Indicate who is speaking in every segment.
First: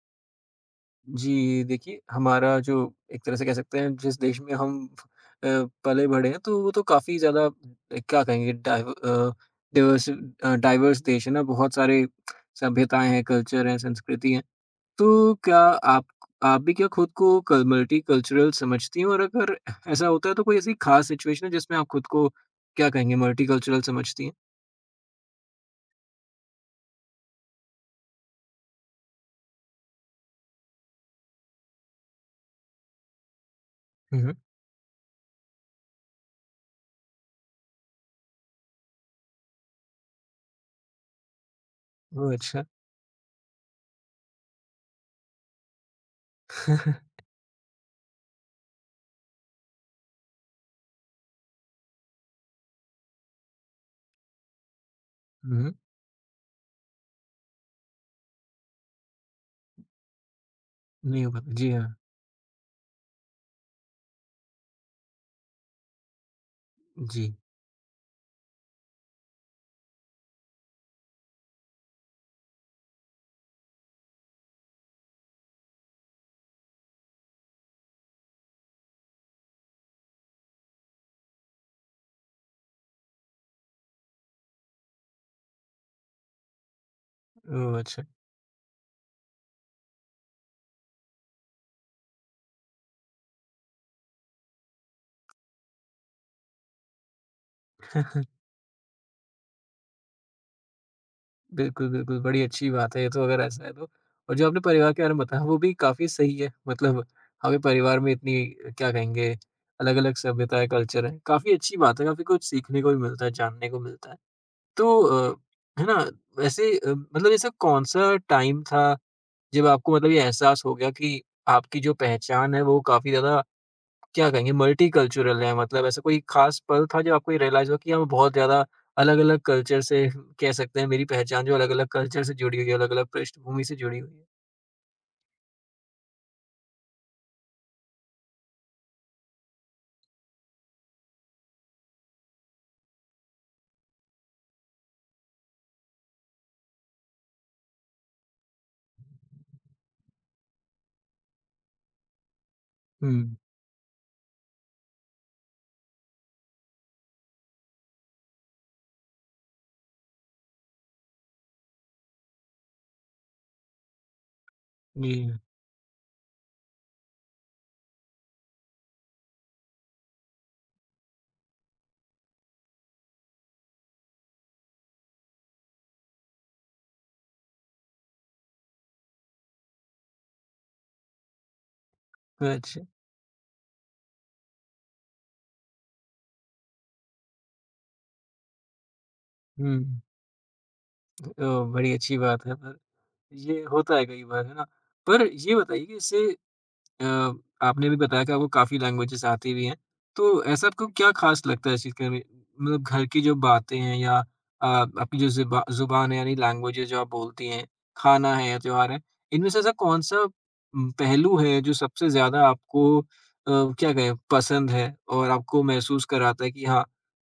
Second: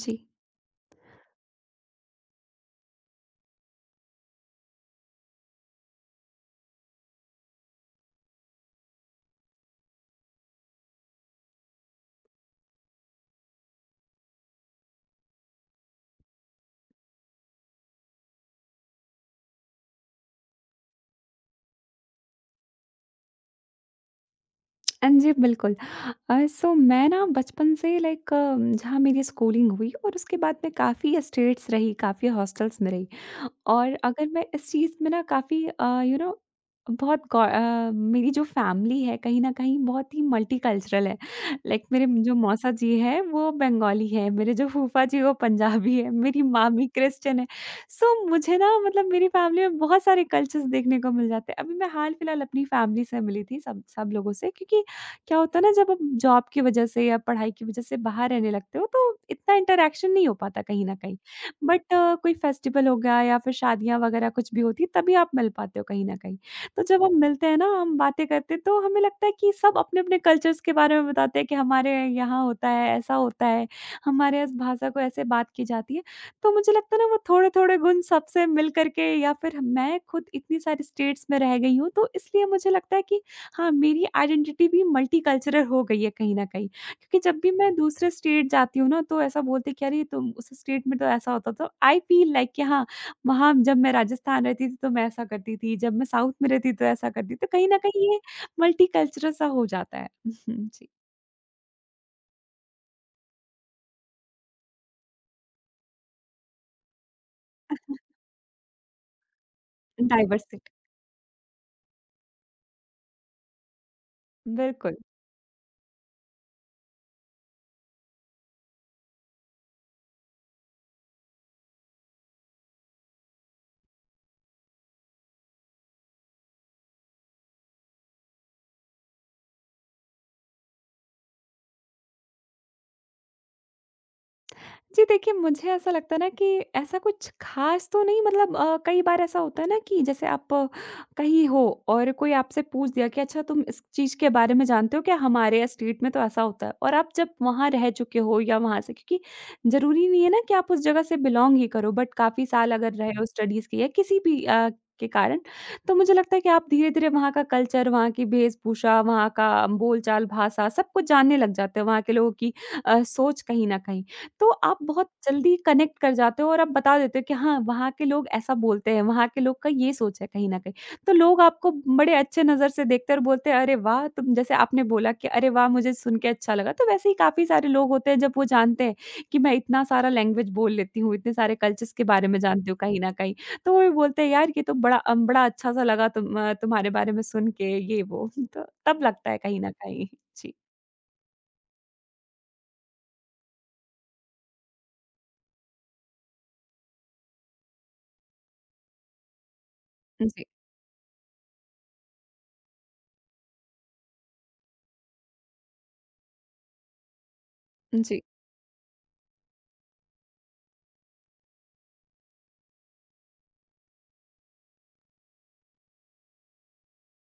Speaker 1: जी।
Speaker 2: जी, देखिए हमारा जो एक तरह से कह सकते हैं जिस देश में हम अ, पले-बढ़े हैं तो वो तो काफ़ी ज़्यादा क्या कहेंगे डाइवर्स देश है ना, बहुत सारे सभ्यताएँ हैं, कल्चर हैं, संस्कृति हैं। तो क्या आप भी क्या खुद को कल मल्टीकल्चरल समझती हैं? और अगर ऐसा होता है तो कोई ऐसी खास सिचुएशन है जिसमें आप खुद को क्या कहेंगे मल्टीकल्चरल समझती हैं?
Speaker 1: जी, बिल्कुल। सो मैं ना बचपन से लाइक जहाँ मेरी स्कूलिंग हुई और उसके बाद मैं काफ़ी स्टेट्स रही, काफ़ी हॉस्टल्स में रही। और
Speaker 2: हुँ,
Speaker 1: अगर
Speaker 2: हुँ।
Speaker 1: मैं इस चीज़ में ना काफ़ी मेरी जो फैमिली है कहीं न कहीं बहुत ही मल्टीकल्चरल है। लाइक मेरे
Speaker 2: ओह!
Speaker 1: जो
Speaker 2: अच्छा।
Speaker 1: मौसा जी हैं वो बंगाली हैं, मेरे जो फूफा जी वो पंजाबी हैं, मेरी मामी क्रिश्चियन है। सो मुझे ना मतलब मेरी फैमिली में बहुत सारे कल्चर्स देखने को मिल जाते हैं। अभी मैं हाल-फिलहाल अपनी फैमिली से मिली थी सब सब लोगों से, क्योंकि क्या होता है
Speaker 2: हुँ,
Speaker 1: ना
Speaker 2: हुँ।
Speaker 1: जब आप जॉब की वज़ह से या पढ़ाई की वज़ह से बाहर रहने लगते हो तो इतना इंटरैक्शन नहीं हो पाता कहीं न कहीं।
Speaker 2: नहीं हो पाता। जी
Speaker 1: बट
Speaker 2: हाँ।
Speaker 1: कोई फेस्टिवल हो गया या फिर शादियाँ वगैरह कुछ भी होती है, तभी आप मिल पाते हो कहीं न कहीं। तो जब हम
Speaker 2: जी।
Speaker 1: मिलते हैं ना, हम बातें करते हैं, तो हमें लगता है कि सब अपने-अपने कल्चर्स के बारे में बताते हैं कि हमारे यहाँ होता है, ऐसा होता है, हमारे इस भाषा को ऐसे बात की जाती है। तो मुझे लगता है ना वो थोड़े-थोड़े गुण सबसे मिल कर के या फिर मैं खुद इतनी सारी स्टेट्स में रह गई हूँ, तो इसलिए मुझे लगता है कि हाँ, मेरी आइडेंटिटी भी मल्टीकल्चरल हो गई है कहीं न कहीं। क्योंकि जब भी मैं
Speaker 2: ओह! अच्छा।
Speaker 1: दूसरे स्टेट जाती हूँ ना, तो ऐसा बोलते हैं कि अरे तुम उस स्टेट में तो ऐसा होता था। आई फ़ील लाइक कि हाँ, वहाँ जब मैं राजस्थान रहती थी, तो मैं ऐसा करती थी, जब मैं साउथ में रहती तो ऐसा करती थी। तो कहीं न कहीं ये मल्टीकल्चरल सा हो जाता है। जी,
Speaker 2: बिल्कुल, बिल्कुल, बड़ी अच्छी बात है ये तो अगर ऐसा है तो। और जो आपने परिवार के बारे में बताया वो भी काफ़ी सही है, मतलब हमें परिवार में इतनी क्या कहेंगे अलग-अलग सभ्यताएँ,
Speaker 1: डाइवर्सिटी
Speaker 2: कल्चर हैं, काफ़ी अच्छी बात है, काफ़ी कुछ सीखने को भी मिलता है, जानने को मिलता है।
Speaker 1: बिल्कुल।
Speaker 2: तो है ना? वैसे मतलब ऐसा कौन-सा टाइम था जब आपको मतलब ये एहसास हो गया कि आपकी जो पहचान है वो काफ़ी ज़्यादा क्या कहेंगे मल्टीकल्चरल है मतलब ऐसा कोई खास पल था जब आपको ये रियलाइज़ हुआ कि हम बहुत ज़्यादा अलग-अलग कल्चर से कह सकते हैं मेरी पहचान जो अलग-अलग कल्चर से जुड़ी हुई है, अलग-अलग पृष्ठभूमि से जुड़ी हुई है?
Speaker 1: जी देखिए, मुझे ऐसा लगता है ना कि ऐसा कुछ ख़ास तो नहीं, मतलब कई बार ऐसा होता है ना कि जैसे आप कहीं हो और कोई आपसे पूछ दिया कि अच्छा तुम इस चीज़ के बारे में जानते हो क्या? हमारे यहाँ स्टेट में तो ऐसा होता है और आप जब वहाँ रह चुके हो या वहाँ से, क्योंकि ज़रूरी नहीं है ना कि आप उस जगह से बिलॉन्ग ही करो, बट काफ़ी साल अगर रहे हो
Speaker 2: हुँ,
Speaker 1: स्टडीज़ की या किसी भी के कारण, तो मुझे लगता है कि आप धीरे-धीरे वहाँ का कल्चर, वहाँ की वेशभूषा, वहाँ का बोलचाल, भाषा सब कुछ जानने लग जाते हो, वहाँ के लोगों की सोच कहीं न कहीं। तो आप बहुत
Speaker 2: जी।
Speaker 1: जल्दी कनेक्ट कर जाते हो और आप बता देते हो कि हाँ, वहाँ के लोग ऐसा बोलते हैं, वहाँ के लोग का ये सोच है कहीं न कहीं। तो लोग आपको बड़े अच्छे नज़र से देखते हैं और बोलते हैं, "अरे वाह!" तुम जैसे आपने बोला कि "अरे वाह! मुझे सुन के अच्छा लगा।" तो वैसे ही काफ़ी सारे लोग होते हैं जब वो जानते हैं कि मैं इतना सारा लैंग्वेज बोल लेती हूँ, इतने सारे कल्चर्स के बारे में जानती हूँ
Speaker 2: अच्छा।
Speaker 1: कहीं न कहीं। तो वो भी बोलते हैं, "यार, ये तो बड़ा अच्छा-सा लगा तुम्हारे बारे में सुन के" ये वो। तो तब लगता है कहीं न
Speaker 2: हुँ,
Speaker 1: कहीं। जी।
Speaker 2: तो बड़ी अच्छी बात है पर ये होता है कई बार, है ना? पर ये बताइए कि इससे अ, आपने भी बताया कि आपको काफ़ी लैंग्वेजेस आती भी हैं। तो
Speaker 1: जी।
Speaker 2: ऐसा आपको क्या ख़ास लगता है इस चीज़ के में? मतलब घर की जो बातें हैं या आपकी जो ज़ुबान है यानी लैंग्वेजेस जो आप बोलती हैं,
Speaker 1: जी।
Speaker 2: खाना है या त्योहार है, इनमें से ऐसा कौन-सा पहलू है जो सबसे ज़्यादा आपको क्या कहें पसंद है और आपको महसूस कराता है कि हाँ,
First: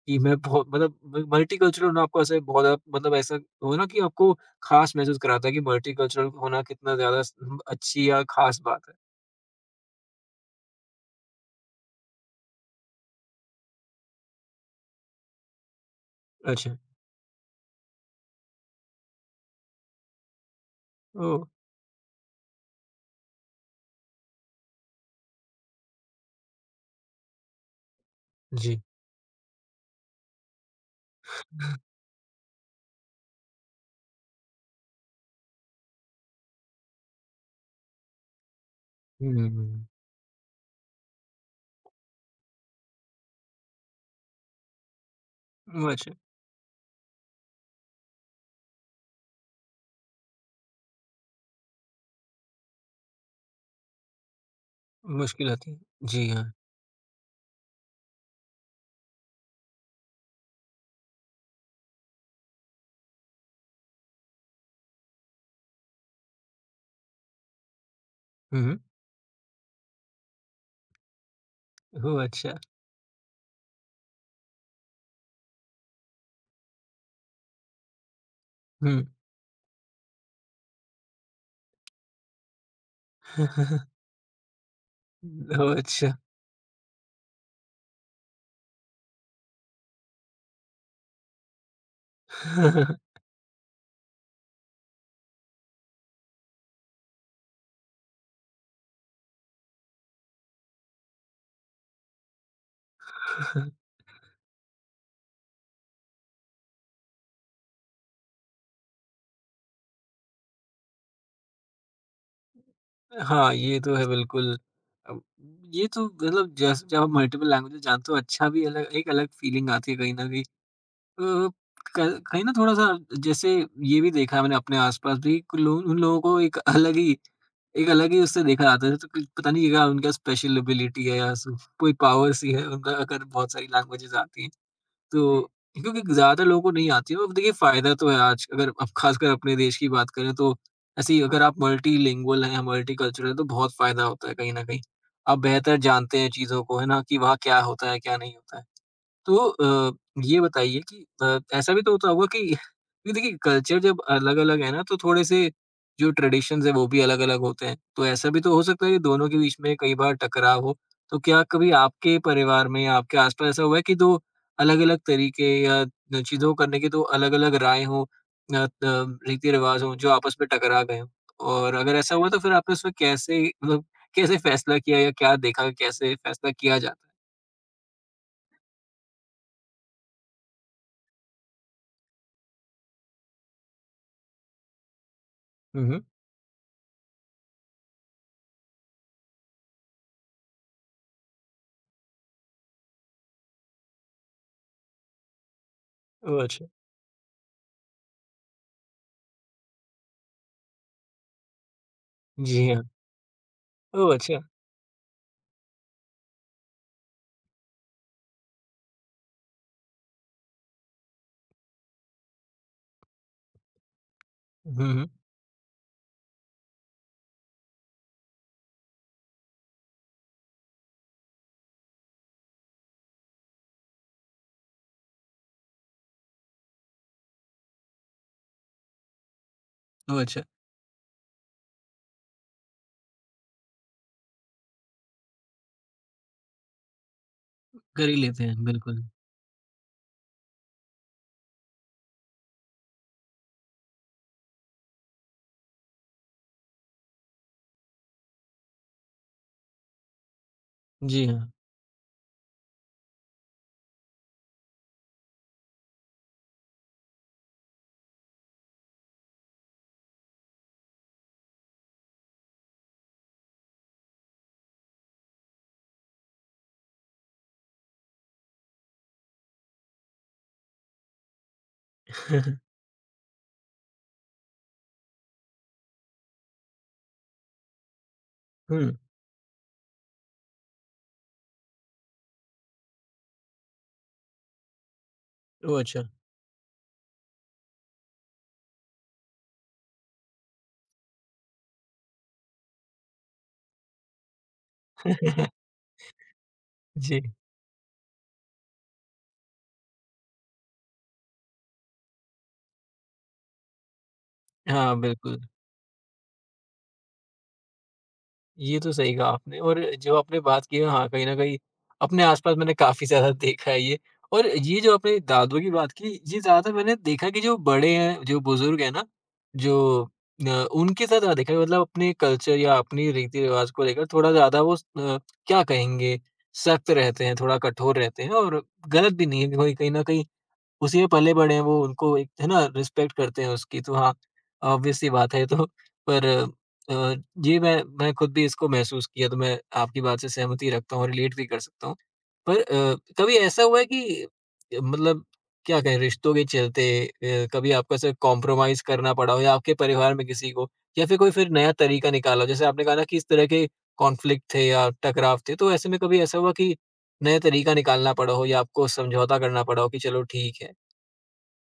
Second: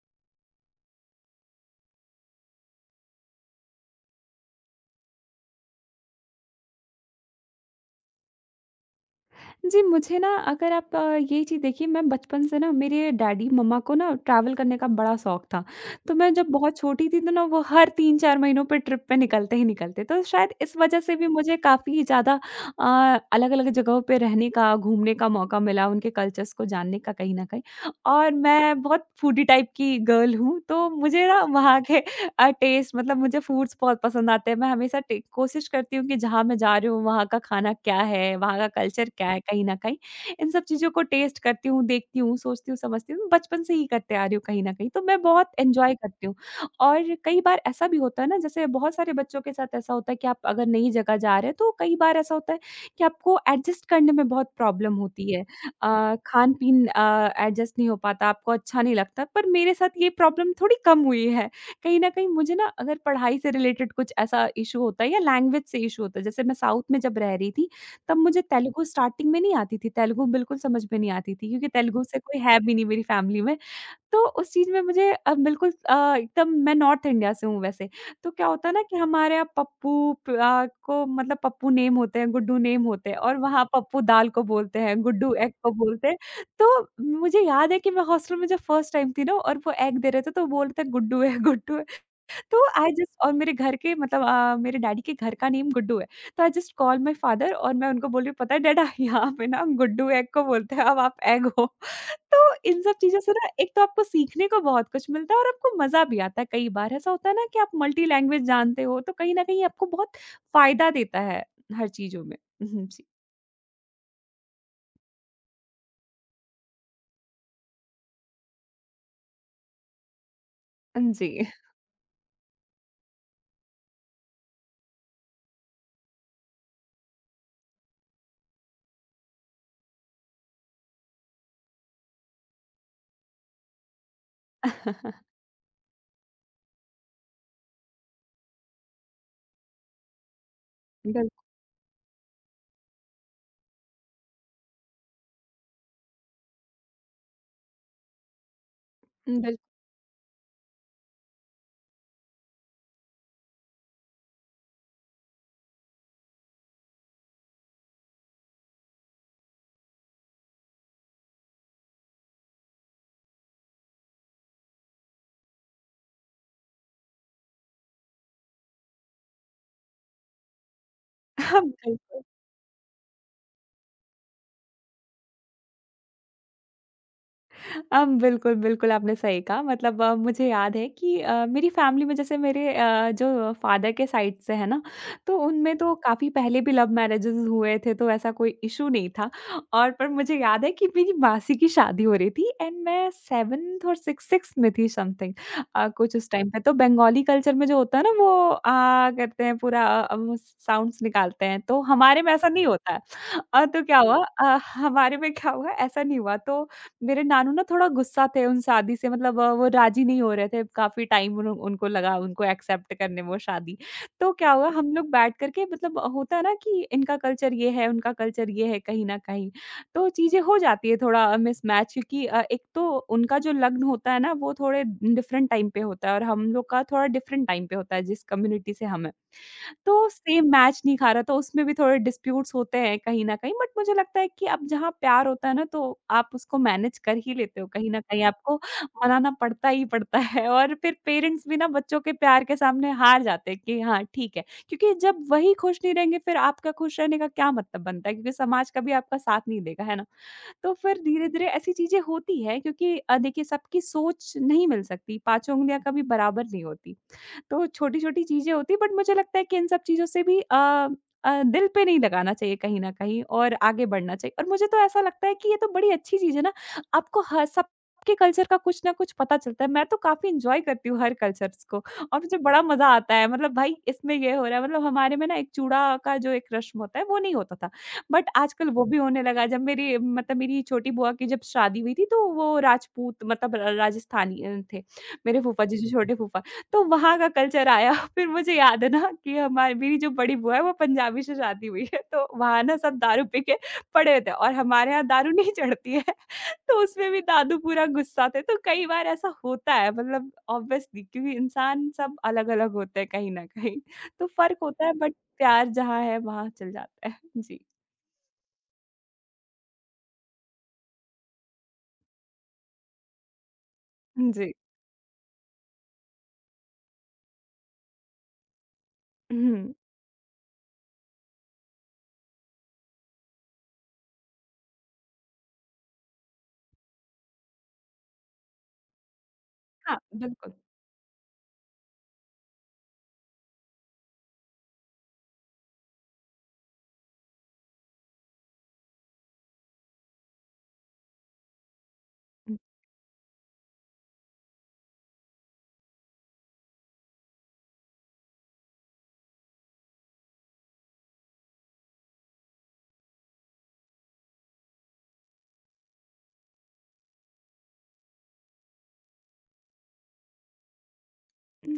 Speaker 2: कि मैं बहुत मतलब म मल्टीकल्चरल होना आपको ऐसे बहुत ज़्यादा मतलब ऐसा हो ना कि आपको ख़ास महसूस कराता है कि मल्टीकल्चरल होना कितना ज़्यादा स अच्छी या ख़ास बात है?
Speaker 1: जी, मुझे ना अगर आप ये चीज़ देखिए, मैं बचपन से ना, मेरे डैडी मम्मा को ना ट्रैवल करने का बड़ा शौक था। तो मैं जब बहुत
Speaker 2: अच्छा।
Speaker 1: छोटी थी तो ना वो हर 3-4 महीनों पे ट्रिप पे निकलते ही निकलते। तो शायद इस वज़ह से भी
Speaker 2: ओह!
Speaker 1: मुझे काफ़ी ज़्यादा अलग-अलग जगहों पे रहने का, घूमने का मौका मिला, उनके कल्चर्स को जानने का कहीं न कहीं। और मैं
Speaker 2: जी।
Speaker 1: बहुत फूडी टाइप की गर्ल हूँ, तो मुझे ना वहाँ के टेस्ट, मतलब मुझे फूड्स बहुत पसंद आते हैं। मैं हमेशा टे कोशिश करती हूँ कि जहाँ मैं जा रही हूँ, वहाँ का खाना क्या है, वहाँ का कल्चर क्या
Speaker 2: हुँ,
Speaker 1: है
Speaker 2: हुँ,
Speaker 1: कहीं न
Speaker 2: हुँ।
Speaker 1: कहीं। इन सब चीज़ों को टेस्ट करती हूँ, देखती हूँ, सोचती हूँ, समझती हूँ। बचपन से ही करते आ रही हूँ कहीं न कहीं, तो मैं बहुत
Speaker 2: ओह,
Speaker 1: एन्जॉय
Speaker 2: अच्छा,
Speaker 1: करती हूँ। और कई बार ऐसा भी होता है ना, जैसे बहुत सारे बच्चों के साथ ऐसा होता है कि आप अगर नई जगह जा रहे हैं, तो कई बार ऐसा होता है कि आपको एडजस्ट करने में बहुत प्रॉब्लम होती है।
Speaker 2: मुश्किल होती है। जी हाँ।
Speaker 1: खान-पीन एडजस्ट नहीं हो पाता, आपको अच्छा नहीं लगता। पर मेरे साथ ये प्रॉब्लम थोड़ी कम हुई है। कहीं न कहीं मुझे ना, अगर पढ़ाई से रिलेटेड कुछ ऐसा इश्यू होता है या लैंग्वेज से इश्यू होता है, जैसे मैं साउथ में जब रह रही थी, तब मुझे
Speaker 2: हुँ, हुँ।
Speaker 1: तेलुगु स्टार्टिंग में नहीं आती थी, तेलुगु बिल्कुल समझ में नहीं आती थी क्योंकि तेलुगु से
Speaker 2: ओह,
Speaker 1: कोई
Speaker 2: अच्छा।
Speaker 1: है भी नहीं मेरी फैमिली में। तो उस चीज़ में मुझे बिल्कुल एकदम, मैं नॉर्थ इंडिया से हूँ वैसे, तो क्या होता है ना कि
Speaker 2: हुँ।
Speaker 1: हमारे यहाँ को मतलब पप्पू नेम होते हैं, गुड्डू नेम होते हैं और वहाँ पप्पू दाल को बोलते हैं, गुड्डू एग को
Speaker 2: ओह,
Speaker 1: बोलते
Speaker 2: अच्छा।
Speaker 1: हैं। तो मुझे याद है कि मैं हॉस्टल में जब फर्स्ट टाइम थी ना और वो एग दे रहे थे, तो बोल रहे थे गुड्डू है, गुड्डू है। तो आई जस्ट, और मेरे घर के मतलब मेरे डैडी के घर का नेम गुड्डू है। तो I just called my father और मैं उनको बोल रही हूँ, "पता है डैडा यहाँ पे ना गुड्डू एग को बोलते हैं, अब आप एग हो।" तो इन सब चीज़ों से ना एक तो आपको सीखने को बहुत कुछ मिलता है और आपको मज़ा भी आता है कई बार। ऐसा होता है ना कि आप मल्टी लैंग्वेज जानते हो, तो कहीं न कहीं आपको बहुत फ़ायदा देता है हर चीज़ों में। हुँ, जी।
Speaker 2: हाँ, ये तो है बिल्कुल। अब ये तो मतलब जैसे जब आप मल्टीपल लैंग्वेजेज़ जानते हो अच्छा भी अलग एक अलग फीलिंग आती है कहीं न कहीं।
Speaker 1: जी।
Speaker 2: अ, क कहीं न थोड़ा-सा जैसे ये भी देखा है मैंने अपने आस-पास भी कुल लोग उन लोगों को एक अलग ही उससे देखा जाता है, तो कुछ पता नहीं क्या उनका स्पेशल एबिलिटी है या सु कोई पावर सी है, उनका अगर बहुत सारी लैंग्वेजेज़ आती हैं। तो क्योंकि ज़्यादा लोगों को नहीं आती है और देखिए फ़ायदा तो है आज अगर अब ख़ासकर अपने देश की बात करें तो ऐसी
Speaker 1: बिल्क
Speaker 2: अगर आप मल्टीलिंगुअल हैं, मल्टीकल्चरल हैं तो बहुत फ़ायदा होता है कहीं न कहीं। आप बेहतर जानते हैं चीज़ों को, है ना? कि वहाँ क्या होता है, क्या नहीं होता है। तो
Speaker 1: बिल्क
Speaker 2: अ, ये बताइए कि ऐसा भी तो होता होगा कि क्योंकि देखिए कल्चर जब अलग-अलग है ना तो थोड़े से जो ट्रेडिशंस हैं वो भी अलग-अलग होते हैं। तो ऐसा भी तो हो सकता है कि दोनों के बीच में कई बार टकराव हो। तो क्या कभी आपके परिवार में या आपके आस-पास ऐसा हुआ है कि 2 अलग-अलग तरीके या न चीज़ों को करने की तो अलग-अलग राय हो त रीति-रिवाज़ हो जो आपस में टकरा गए हों? और अगर ऐसा
Speaker 1: बिल्कुल।
Speaker 2: हुआ तो फिर आपने उसमें कैसे मतलब कैसे फैसला किया या क्या देखा कैसे फैसला किया जाता है?
Speaker 1: बिल्कुल, बिल्कुल आपने सही कहा, मतलब मुझे याद है कि मेरी फ़ैमिली में, जैसे जो फ़ादर के साइड से है ना, तो उनमें
Speaker 2: हुँ,
Speaker 1: तो
Speaker 2: हुँ।
Speaker 1: काफ़ी पहले भी लव मैरेजेस हुए थे, तो ऐसा कोई इश्यू नहीं था। और पर मुझे याद है कि मेरी मासी की शादी हो रही थी, एंड मैं 7th और 6 6th में थी, समथिंग कुछ उस
Speaker 2: ओह
Speaker 1: टाइम पे।
Speaker 2: अच्छा! है?
Speaker 1: तो बंगाली कल्चर में जो होता है ना वो आ करते हैं पूरा वो साउंड्स निकालते हैं, तो हमारे में ऐसा नहीं
Speaker 2: जी हाँ।
Speaker 1: होता है। तो क्या
Speaker 2: ओह
Speaker 1: हुआ,
Speaker 2: अच्छा!
Speaker 1: हमारे में क्या हुआ, ऐसा नहीं हुआ, तो मेरे नानू ना थोड़ा गुस्सा थे उन शादी से, मतलब वो राज़ी नहीं हो रहे थे काफ़ी टाइम, उन उनको लगा उनको एक्सेप्ट करने में वो शादी। तो क्या हुआ हम
Speaker 2: हुँ, हुँ।
Speaker 1: लोग बैठ कर के, मतलब होता है ना कि इनका कल्चर ये है, उनका कल्चर ये है कहीं न कहीं। तो चीज़ें हो जाती है थोड़ा मिसमैच क्योंकि एक तो उनका जो लग्न होता है ना वो थोड़े डिफरेंट टाइम पे होता है और हम लोग का थोड़ा डिफरेंट टाइम पे होता है, जिस कम्युनिटी से हम हैं। तो
Speaker 2: ओह अच्छा!
Speaker 1: सेम मैच नहीं खा रहा, तो उसमें भी थोड़े डिस्प्यूट्स होते हैं कहीं न कहीं, बट मुझे लगता है कि अब जहाँ प्यार होता है ना, तो आप उसको मैनेज कर ही लेते हो कहीं न
Speaker 2: कर ही
Speaker 1: कहीं,
Speaker 2: लेते
Speaker 1: आपको
Speaker 2: हैं, बिल्कुल।
Speaker 1: मनाना पड़ता ही पड़ता है और फिर पेरेंट्स भी ना बच्चों के प्यार के सामने हार जाते हैं कि हाँ, ठीक है। क्योंकि जब वही खुश नहीं रहेंगे फिर आपका खुश रहने का क्या मतलब बनता है, क्योंकि समाज कभी आपका साथ नहीं देगा, है ना? तो फिर
Speaker 2: जी
Speaker 1: धीरे-धीरे
Speaker 2: हाँ।
Speaker 1: ऐसी चीज़ें होती हैं, क्योंकि देखिए सबकी सोच नहीं मिल सकती, पाँचों उंगलियाँ कभी बराबर नहीं होती। तो छोटी-छोटी चीज़ें होती हैं, बट मुझे लगता है कि इन सब चीज़ों से भी दिल पे नहीं लगाना चाहिए कहीं न कहीं और आगे बढ़ना चाहिए। और मुझे तो ऐसा लगता है कि ये तो बड़ी अच्छी चीज़ है ना, आपको ह सबके कल्चर का कुछ ना कुछ पता चलता है। मैं तो काफ़ी एन्जॉय करती हूँ हर कल्चर्स को और मुझे बड़ा मज़ा आता है। मतलब भाई इसमें ये हो रहा है, मतलब हमारे में ना एक चूड़ा का जो एक रस्म होता है वो नहीं होता था। बट आजकल वो भी
Speaker 2: हुँ।
Speaker 1: होने लगा है। जब मेरी, मतलब मेरी छोटी बुआ की जब शादी हुई थी तो वो राजपूत, मतलब र राजस्थानी थे। मेरे फूफा जी
Speaker 2: ओह
Speaker 1: जो
Speaker 2: अच्छा!
Speaker 1: छोटे फूफा, तो वहाँ का कल्चर आया। फिर मुझे याद है ना कि हमारी मेरी जो बड़ी बुआ है वो पंजाबी से शादी हुई है, तो वहाँ ना सब दारू पी के पड़े होते हैं और हमारे यहाँ दारू नहीं चढ़ती है। तो उसमें
Speaker 2: जी।
Speaker 1: भी दादू पूरा गुस्सा थे, तो कई बार ऐसा होता है, मतलब ऑब्वियसली क्योंकि इंसान सब अलग-अलग होते हैं कहीं न कहीं, तो फ़र्क होता है,
Speaker 2: हाँ,
Speaker 1: बट
Speaker 2: बिल्कुल।
Speaker 1: प्यार जहाँ है वहाँ चल जाता है। जी,
Speaker 2: ये तो सही कहा आपने और जो आपने बात की है हाँ, कहीं न कहीं अपने आस-पास मैंने काफ़ी ज़्यादा देखा है ये। और
Speaker 1: जी।
Speaker 2: ये जो आपने दादू की बात की, ये ज़्यादातर मैंने देखा कि जो बड़े हैं, जो बुज़ुर्ग हैं ना,
Speaker 1: हुँ,
Speaker 2: जो उनके साथ ज़्यादा देखा है मतलब अपने कल्चर या अपनी रीति-रिवाज को लेकर थोड़ा ज़्यादा वो क्या कहेंगे, सख्त रहते हैं, थोड़ा कठोर रहते हैं और गलत भी नहीं है कि कोई कहीं
Speaker 1: हाँ,
Speaker 2: न कहीं
Speaker 1: बिल्कुल।
Speaker 2: उसी में पले-बड़े हैं वो, उनको एक है ना रिस्पेक्ट करते हैं उसकी, तो हाँ, ऑब्वियस सी बात है ये तो। पर अ, ये मैं खुद भी इसको महसूस किया, तो मैं आपकी बात से सहमति रखता हूँ और रिलेट भी कर सकता हूँ। पर कभी ऐसा हुआ है कि मतलब क्या कहें, रिश्तों के चलते कभी आपको ऐसा कॉम्प्रोमाइज़ करना पड़ा हो या आपके परिवार में किसी को या फिर कोई फिर नया तरीका निकाला हो? जैसे आपने कहा ना कि इस तरह के कॉन्फ्लिक्ट थे या टकराव थे, तो ऐसे में कभी ऐसा हुआ कि नया तरीका निकालना पड़ा हो या आपको समझौता करना पड़ा हो कि चलो ठीक है?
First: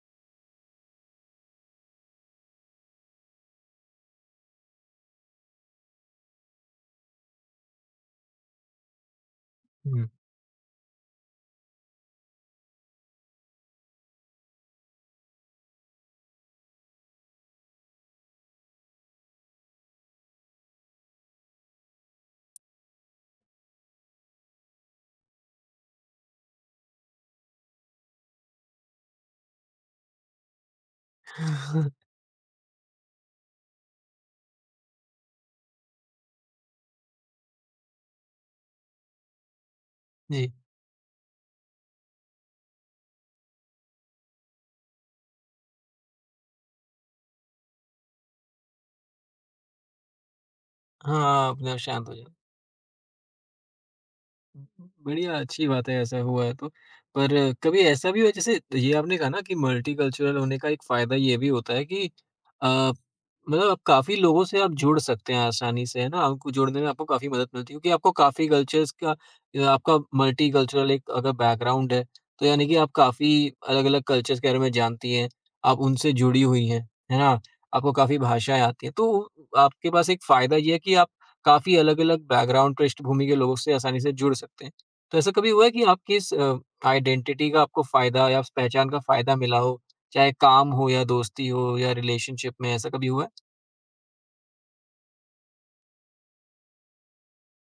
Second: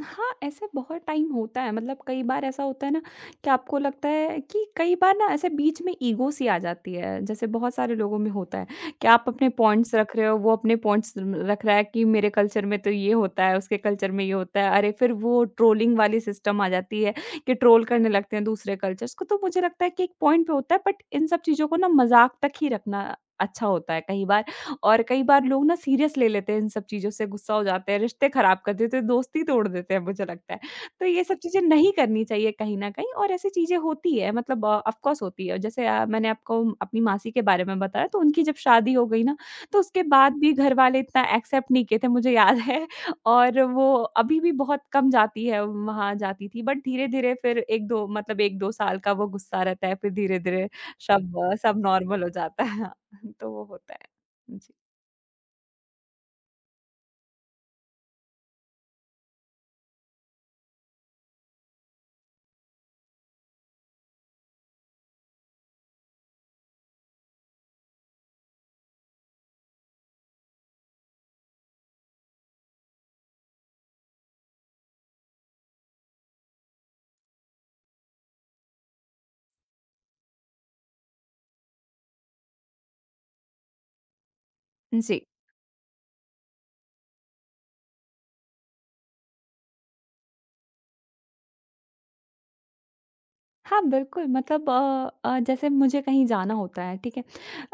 Speaker 1: हाँ, ऐसे बहुत टाइम होता है, मतलब कई बार ऐसा होता है ना कि आपको लगता है कि कई बार ना ऐसे बीच में ईगो सी आ जाती है, जैसे बहुत सारे लोगों में होता है कि आप अपने पॉइंट्स
Speaker 2: हुँ।
Speaker 1: रख रहे हो, वो अपने पॉइंट्स म रख रहा है कि मेरे कल्चर में तो ये होता है, उसके कल्चर में ये होता है। अरे, फिर वो ट्रोलिंग वाली सिस्टम आ जाती है कि ट्रोल करने लगते हैं दूसरे कल्चर्स को, तो मुझे लगता है कि एक पॉइंट पे होता है बट इन सब चीज़ों को ना मज़ाक तक ही रखना अच्छा होता है कई बार। और कई बार लोग ना सीरियस ले लेते हैं इन सब चीज़ों से, गुस्सा हो जाते हैं, रिश्ते खराब कर देते हैं, दोस्ती तोड़ देते हैं मुझे लगता है। तो ये सब चीज़ें नहीं करनी चाहिए कहीं न कहीं और ऐसी चीज़ें होती है मतलब ऑफ कोर्स होती है। जैसे मैंने आपको अपनी मासी के बारे में बताया तो उनकी जब शादी हो गई ना, तो उसके बाद भी
Speaker 2: जी।
Speaker 1: घर वाले इतना एक्सेप्ट नहीं किए थे मुझे याद है। और वो अभी भी बहुत कम जाती है, वहाँ जाती थी बट धीरे-धीरे फिर 1-2 मतलब 1-2 साल का वो गुस्सा रहता है, फिर धीरे-धीरे सब
Speaker 2: हाँ, अपने
Speaker 1: सब
Speaker 2: आप शांत हो
Speaker 1: नॉर्मल हो
Speaker 2: जाओ।
Speaker 1: जाता है। तो वो होता है। जी।
Speaker 2: बढ़िया, अच्छी बात है ऐसा हुआ है तो। पर कभी ऐसा भी हुआ जैसे ये आपने कहा ना कि मल्टीकल्चरल होने का एक फ़ायदा ये भी होता है कि अ, मतलब आप काफ़ी लोगों से आप जुड़ सकते हैं आसानी से, है ना? आपको जुड़ने में आपको काफ़ी मदद मिलती है क्योंकि आपको काफ़ी कल्चर्स का आपका मल्टीकल्चरल एक अगर बैकग्राउंड है, तो यानी कि आप काफ़ी अलग-अलग कल्चर्स के बारे में जानती हैं, आप उनसे जुड़ी हुई हैं, है ना? आपको काफ़ी भाषाएँ आती हैं, तो आपके पास एक फ़ायदा ये है कि आप काफ़ी अलग-अलग बैकग्राउंड, पृष्ठभूमि के लोगों से आसानी से जुड़ सकते हैं। तो
Speaker 1: जी।
Speaker 2: ऐसा कभी हुआ है कि आपकी इस आइडेंटिटी का आपको फ़ायदा या उस पहचान का फ़ायदा मिला हो? चाहे काम हो या दोस्ती हो या रिलेशनशिप में, ऐसा कभी हुआ है?
Speaker 1: हाँ, बिल्कुल मतलब जैसे मुझे कहीं जाना होता है, ठीक है?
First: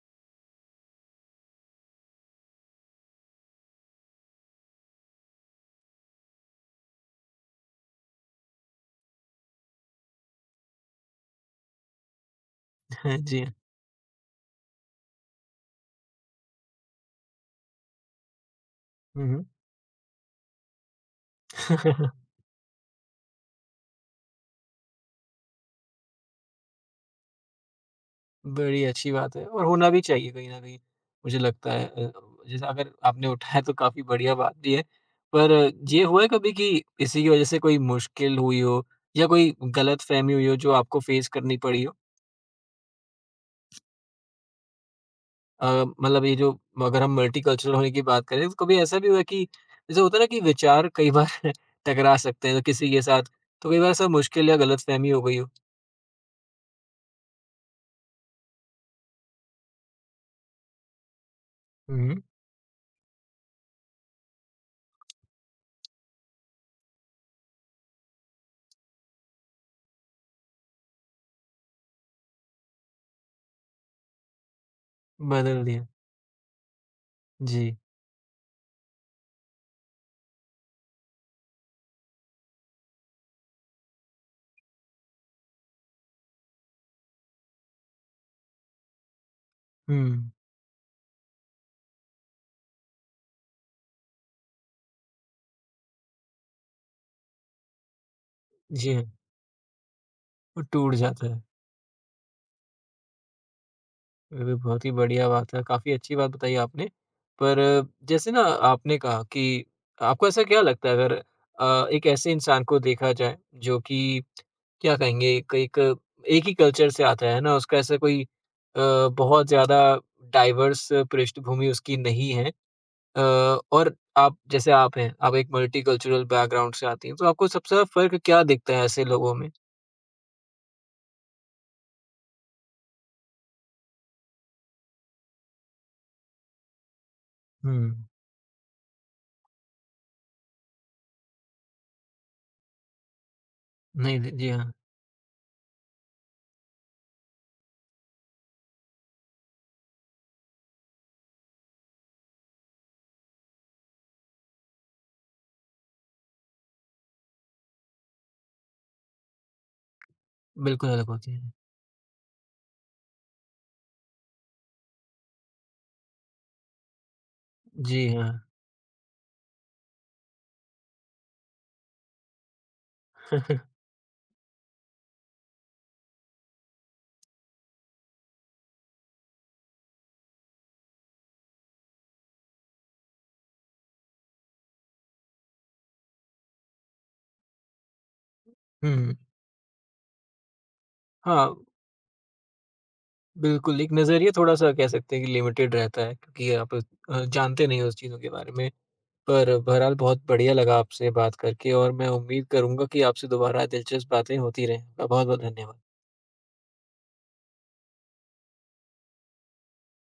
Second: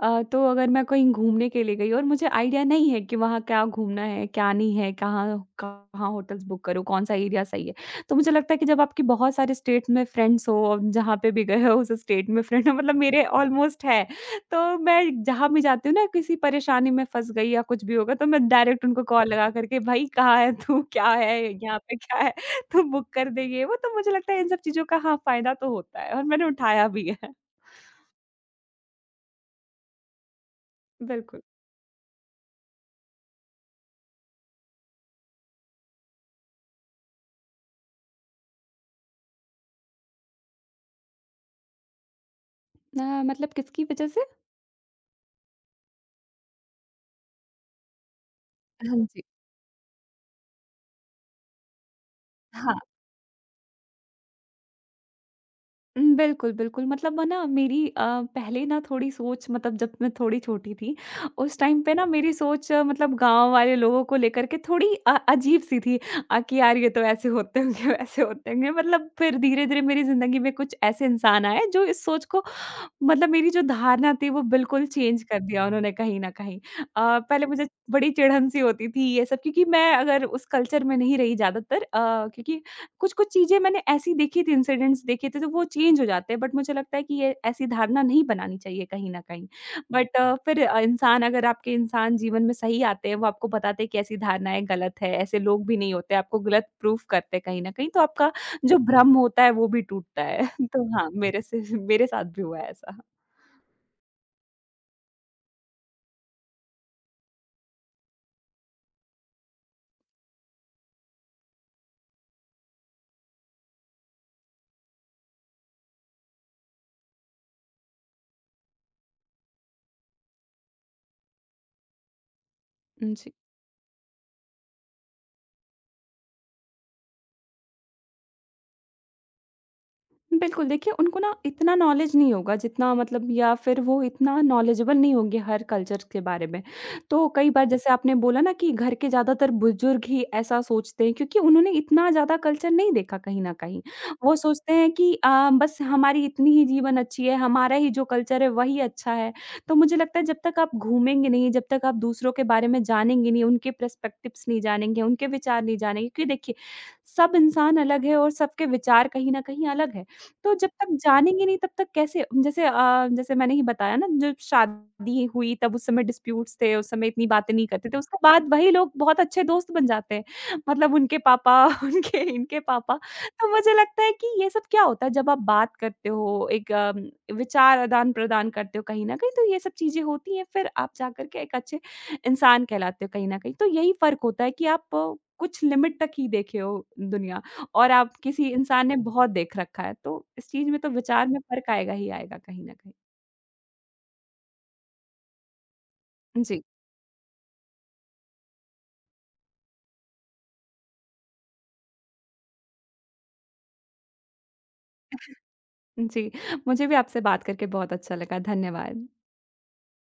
Speaker 1: तो अगर मैं कहीं घूमने के लिए गई और मुझे आइडिया नहीं है कि वहाँ क्या घूमना है, क्या नहीं है, कहाँ कहाँ होटल्स बुक करूँ, कौन-सा एरिया सही है। तो मुझे लगता है कि जब आपकी बहुत सारे स्टेट में फ्रेंड्स हो और जहाँ पे भी गए हो उस स्टेट में फ्रेंड हो मतलब मेरे
Speaker 2: जी।
Speaker 1: ऑलमोस्ट है। तो मैं जहाँ भी जाती हूँ ना किसी परेशानी में फँस गई या कुछ भी होगा तो मैं डायरेक्ट उनको कॉल
Speaker 2: हुँ, हुँ।
Speaker 1: लगा करके, "भई कहाँ है तू? क्या है? यहाँ पे क्या है?" तो बुक कर दें ये वो, तो मुझे लगता है इन सब चीज़ों का हाँ, फ़ायदा तो होता है और मैंने उठाया भी है।
Speaker 2: बड़ी अच्छी बात है और होना भी चाहिए कहीं न कहीं, मुझे
Speaker 1: बिल्कुल।
Speaker 2: लगता है। जैसे अगर आपने उठाया तो काफ़ी बढ़िया बात भी है। पर ये हुआ है कभी कि इसी की वजह से कोई मुश्किल हुई हो या कोई गलतफ़हमी हुई हो जो आपको फेस करनी पड़ी हो?
Speaker 1: मतलब किसकी वजह से?
Speaker 2: अ, मतलब ये जो अगर हम मल्टीकल्चरल होने की बात करें तो कभी ऐसा
Speaker 1: हाँ
Speaker 2: भी
Speaker 1: जी।
Speaker 2: हुआ कि जैसे होता है ना कि विचार कई बार टकरा सकते हैं तो
Speaker 1: हाँ।
Speaker 2: किसी के साथ तो कई बार ऐसा मुश्किल या गलतफहमी हो गई हो
Speaker 1: बिल्कुल, बिल्कुल मतलब ना मेरी पहले ना थोड़ी सोच मतलब जब मैं थोड़ी छोटी थी, उस टाइम पे ना
Speaker 2: हुँ।
Speaker 1: मेरी सोच मतलब गाँव वाले लोगों को लेकर के थोड़ी अजीब-सी थी। कि यार ये तो ऐसे होते होंगे, वैसे होते होंगे मतलब फिर धीरे-धीरे मेरी ज़िंदगी में कुछ ऐसे इंसान आए जो इस सोच को मतलब मेरी जो धारणा थी वो बिल्कुल चेंज कर
Speaker 2: बदल
Speaker 1: दिया
Speaker 2: दिया।
Speaker 1: उन्होंने कहीं न कहीं। अ, पहले मुझे
Speaker 2: जी।
Speaker 1: बड़ी चिढ़न-सी होती थी ये सब क्योंकि मैं अगर उस कल्चर में नहीं रही ज़्यादातर क्योंकि कुछ-कुछ चीज़ें मैंने ऐसी देखी थी, इंसिडेंट्स देखे थे, तो वो चेंज हो जाते हैं बट मुझे लगता है कि ये ऐसी धारणा नहीं बनानी चाहिए कहीं न कहीं। बट
Speaker 2: हुँ।
Speaker 1: इंसान अगर आपके इंसान जीवन में सही आते हैं, वो आपको बताते हैं कि ऐसी धारणाएँ गलत है, ऐसे लोग भी नहीं होते, आपको गलत प्रूफ करते हैं कहीं न कहीं, तो आपका जो
Speaker 2: जी हाँ,
Speaker 1: भ्रम होता है वो भी टूटता है।
Speaker 2: वो
Speaker 1: तो
Speaker 2: टूट
Speaker 1: हाँ,
Speaker 2: जाता है।
Speaker 1: मेरे साथ भी हुआ है ऐसा।
Speaker 2: ये भी बहुत ही बढ़िया बात है, काफ़ी अच्छी बात बताई आपने। पर जैसे ना आपने कहा कि आपको ऐसा क्या लगता है अगर एक ऐसे इंसान को देखा जाए जो कि क्या कहेंगे एक एक एक ही कल्चर से आता है ना? उसका ऐसा कोई बहुत ज़्यादा डाइवर्स पृष्ठभूमि उसकी नहीं है अ,
Speaker 1: जी।
Speaker 2: और आप जैसे आप हैं, आप एक मल्टीकल्चरल बैकग्राउंड से आती हैं, तो आपको सबसे ज़्यादा फ़र्क क्या दिखता है ऐसे लोगों में?
Speaker 1: बिल्कुल, देखिए उनको ना इतना नॉलेज नहीं होगा जितना मतलब या फिर वो इतना नॉलेजेबल नहीं होंगे हर कल्चर के बारे में। तो कई बार जैसे
Speaker 2: हुँ।
Speaker 1: आपने बोला ना कि घर के ज़्यादातर बुज़ुर्ग ही ऐसा सोचते हैं क्योंकि उन्होंने इतना ज़्यादा कल्चर नहीं देखा कहीं न कहीं।
Speaker 2: नहीं,
Speaker 1: वो
Speaker 2: जी हाँ,
Speaker 1: सोचते हैं कि बस हमारी इतनी ही जीवन अच्छी है, हमारा ही जो कल्चर है वही अच्छा है। तो मुझे लगता है जब तक आप घूमेंगे नहीं, जब तक आप दूसरों के बारे में जानेंगे नहीं, उनके पर्सपेक्टिव्स नहीं जानेंगे, उनके विचार नहीं जानेंगे क्योंकि देखिए सब इंसान अलग है और सबके विचार कहीं न कहीं अलग है। तो जब तक
Speaker 2: बिल्कुल अलग होती
Speaker 1: जानेंगे
Speaker 2: है।
Speaker 1: नहीं तब तक कैसे जैसे मैंने ही बताया ना जब शादी हुई तब उस समय डिस्प्यूट्स थे, उस समय इतनी बातें नहीं करते थे।
Speaker 2: जी
Speaker 1: उसके
Speaker 2: हाँ।
Speaker 1: बाद वही लोग बहुत अच्छे दोस्त बन जाते हैं। मतलब उनके पापा, उनके इनके पापा। तो मुझे लगता है कि ये सब क्या होता है जब आप बात करते हो, विचार आदान-प्रदान करते हो कहीं न कहीं तो ये सब चीज़ें होती हैं, फिर आप जा कर के एक अच्छे इंसान कहलाते हो कहीं न कहीं। तो यही फ़र्क होता है कि आप कुछ लिमिट तक ही देखे हो दुनिया। और आप किसी इंसान ने
Speaker 2: हुँ।
Speaker 1: बहुत देख रखा है, तो इस चीज़ में तो विचार में
Speaker 2: हाँ,
Speaker 1: फ़र्क आएगा ही आएगा कहीं न कहीं।
Speaker 2: बिल्कुल, एक नज़रिया थोड़ा-सा कह सकते हैं कि लिमिटेड रहता है क्योंकि
Speaker 1: जी,
Speaker 2: आप जानते नहीं उस चीज़ों के बारे में। पर बहरहाल बहुत बढ़िया लगा आपसे बात करके और मैं उम्मीद करूँगा कि आपसे दोबारा दिलचस्प बातें होती रहें। आपका बहुत-बहुत धन्यवाद।
Speaker 1: जी, मुझे भी आपसे बात करके बहुत अच्छा लगा। धन्यवाद।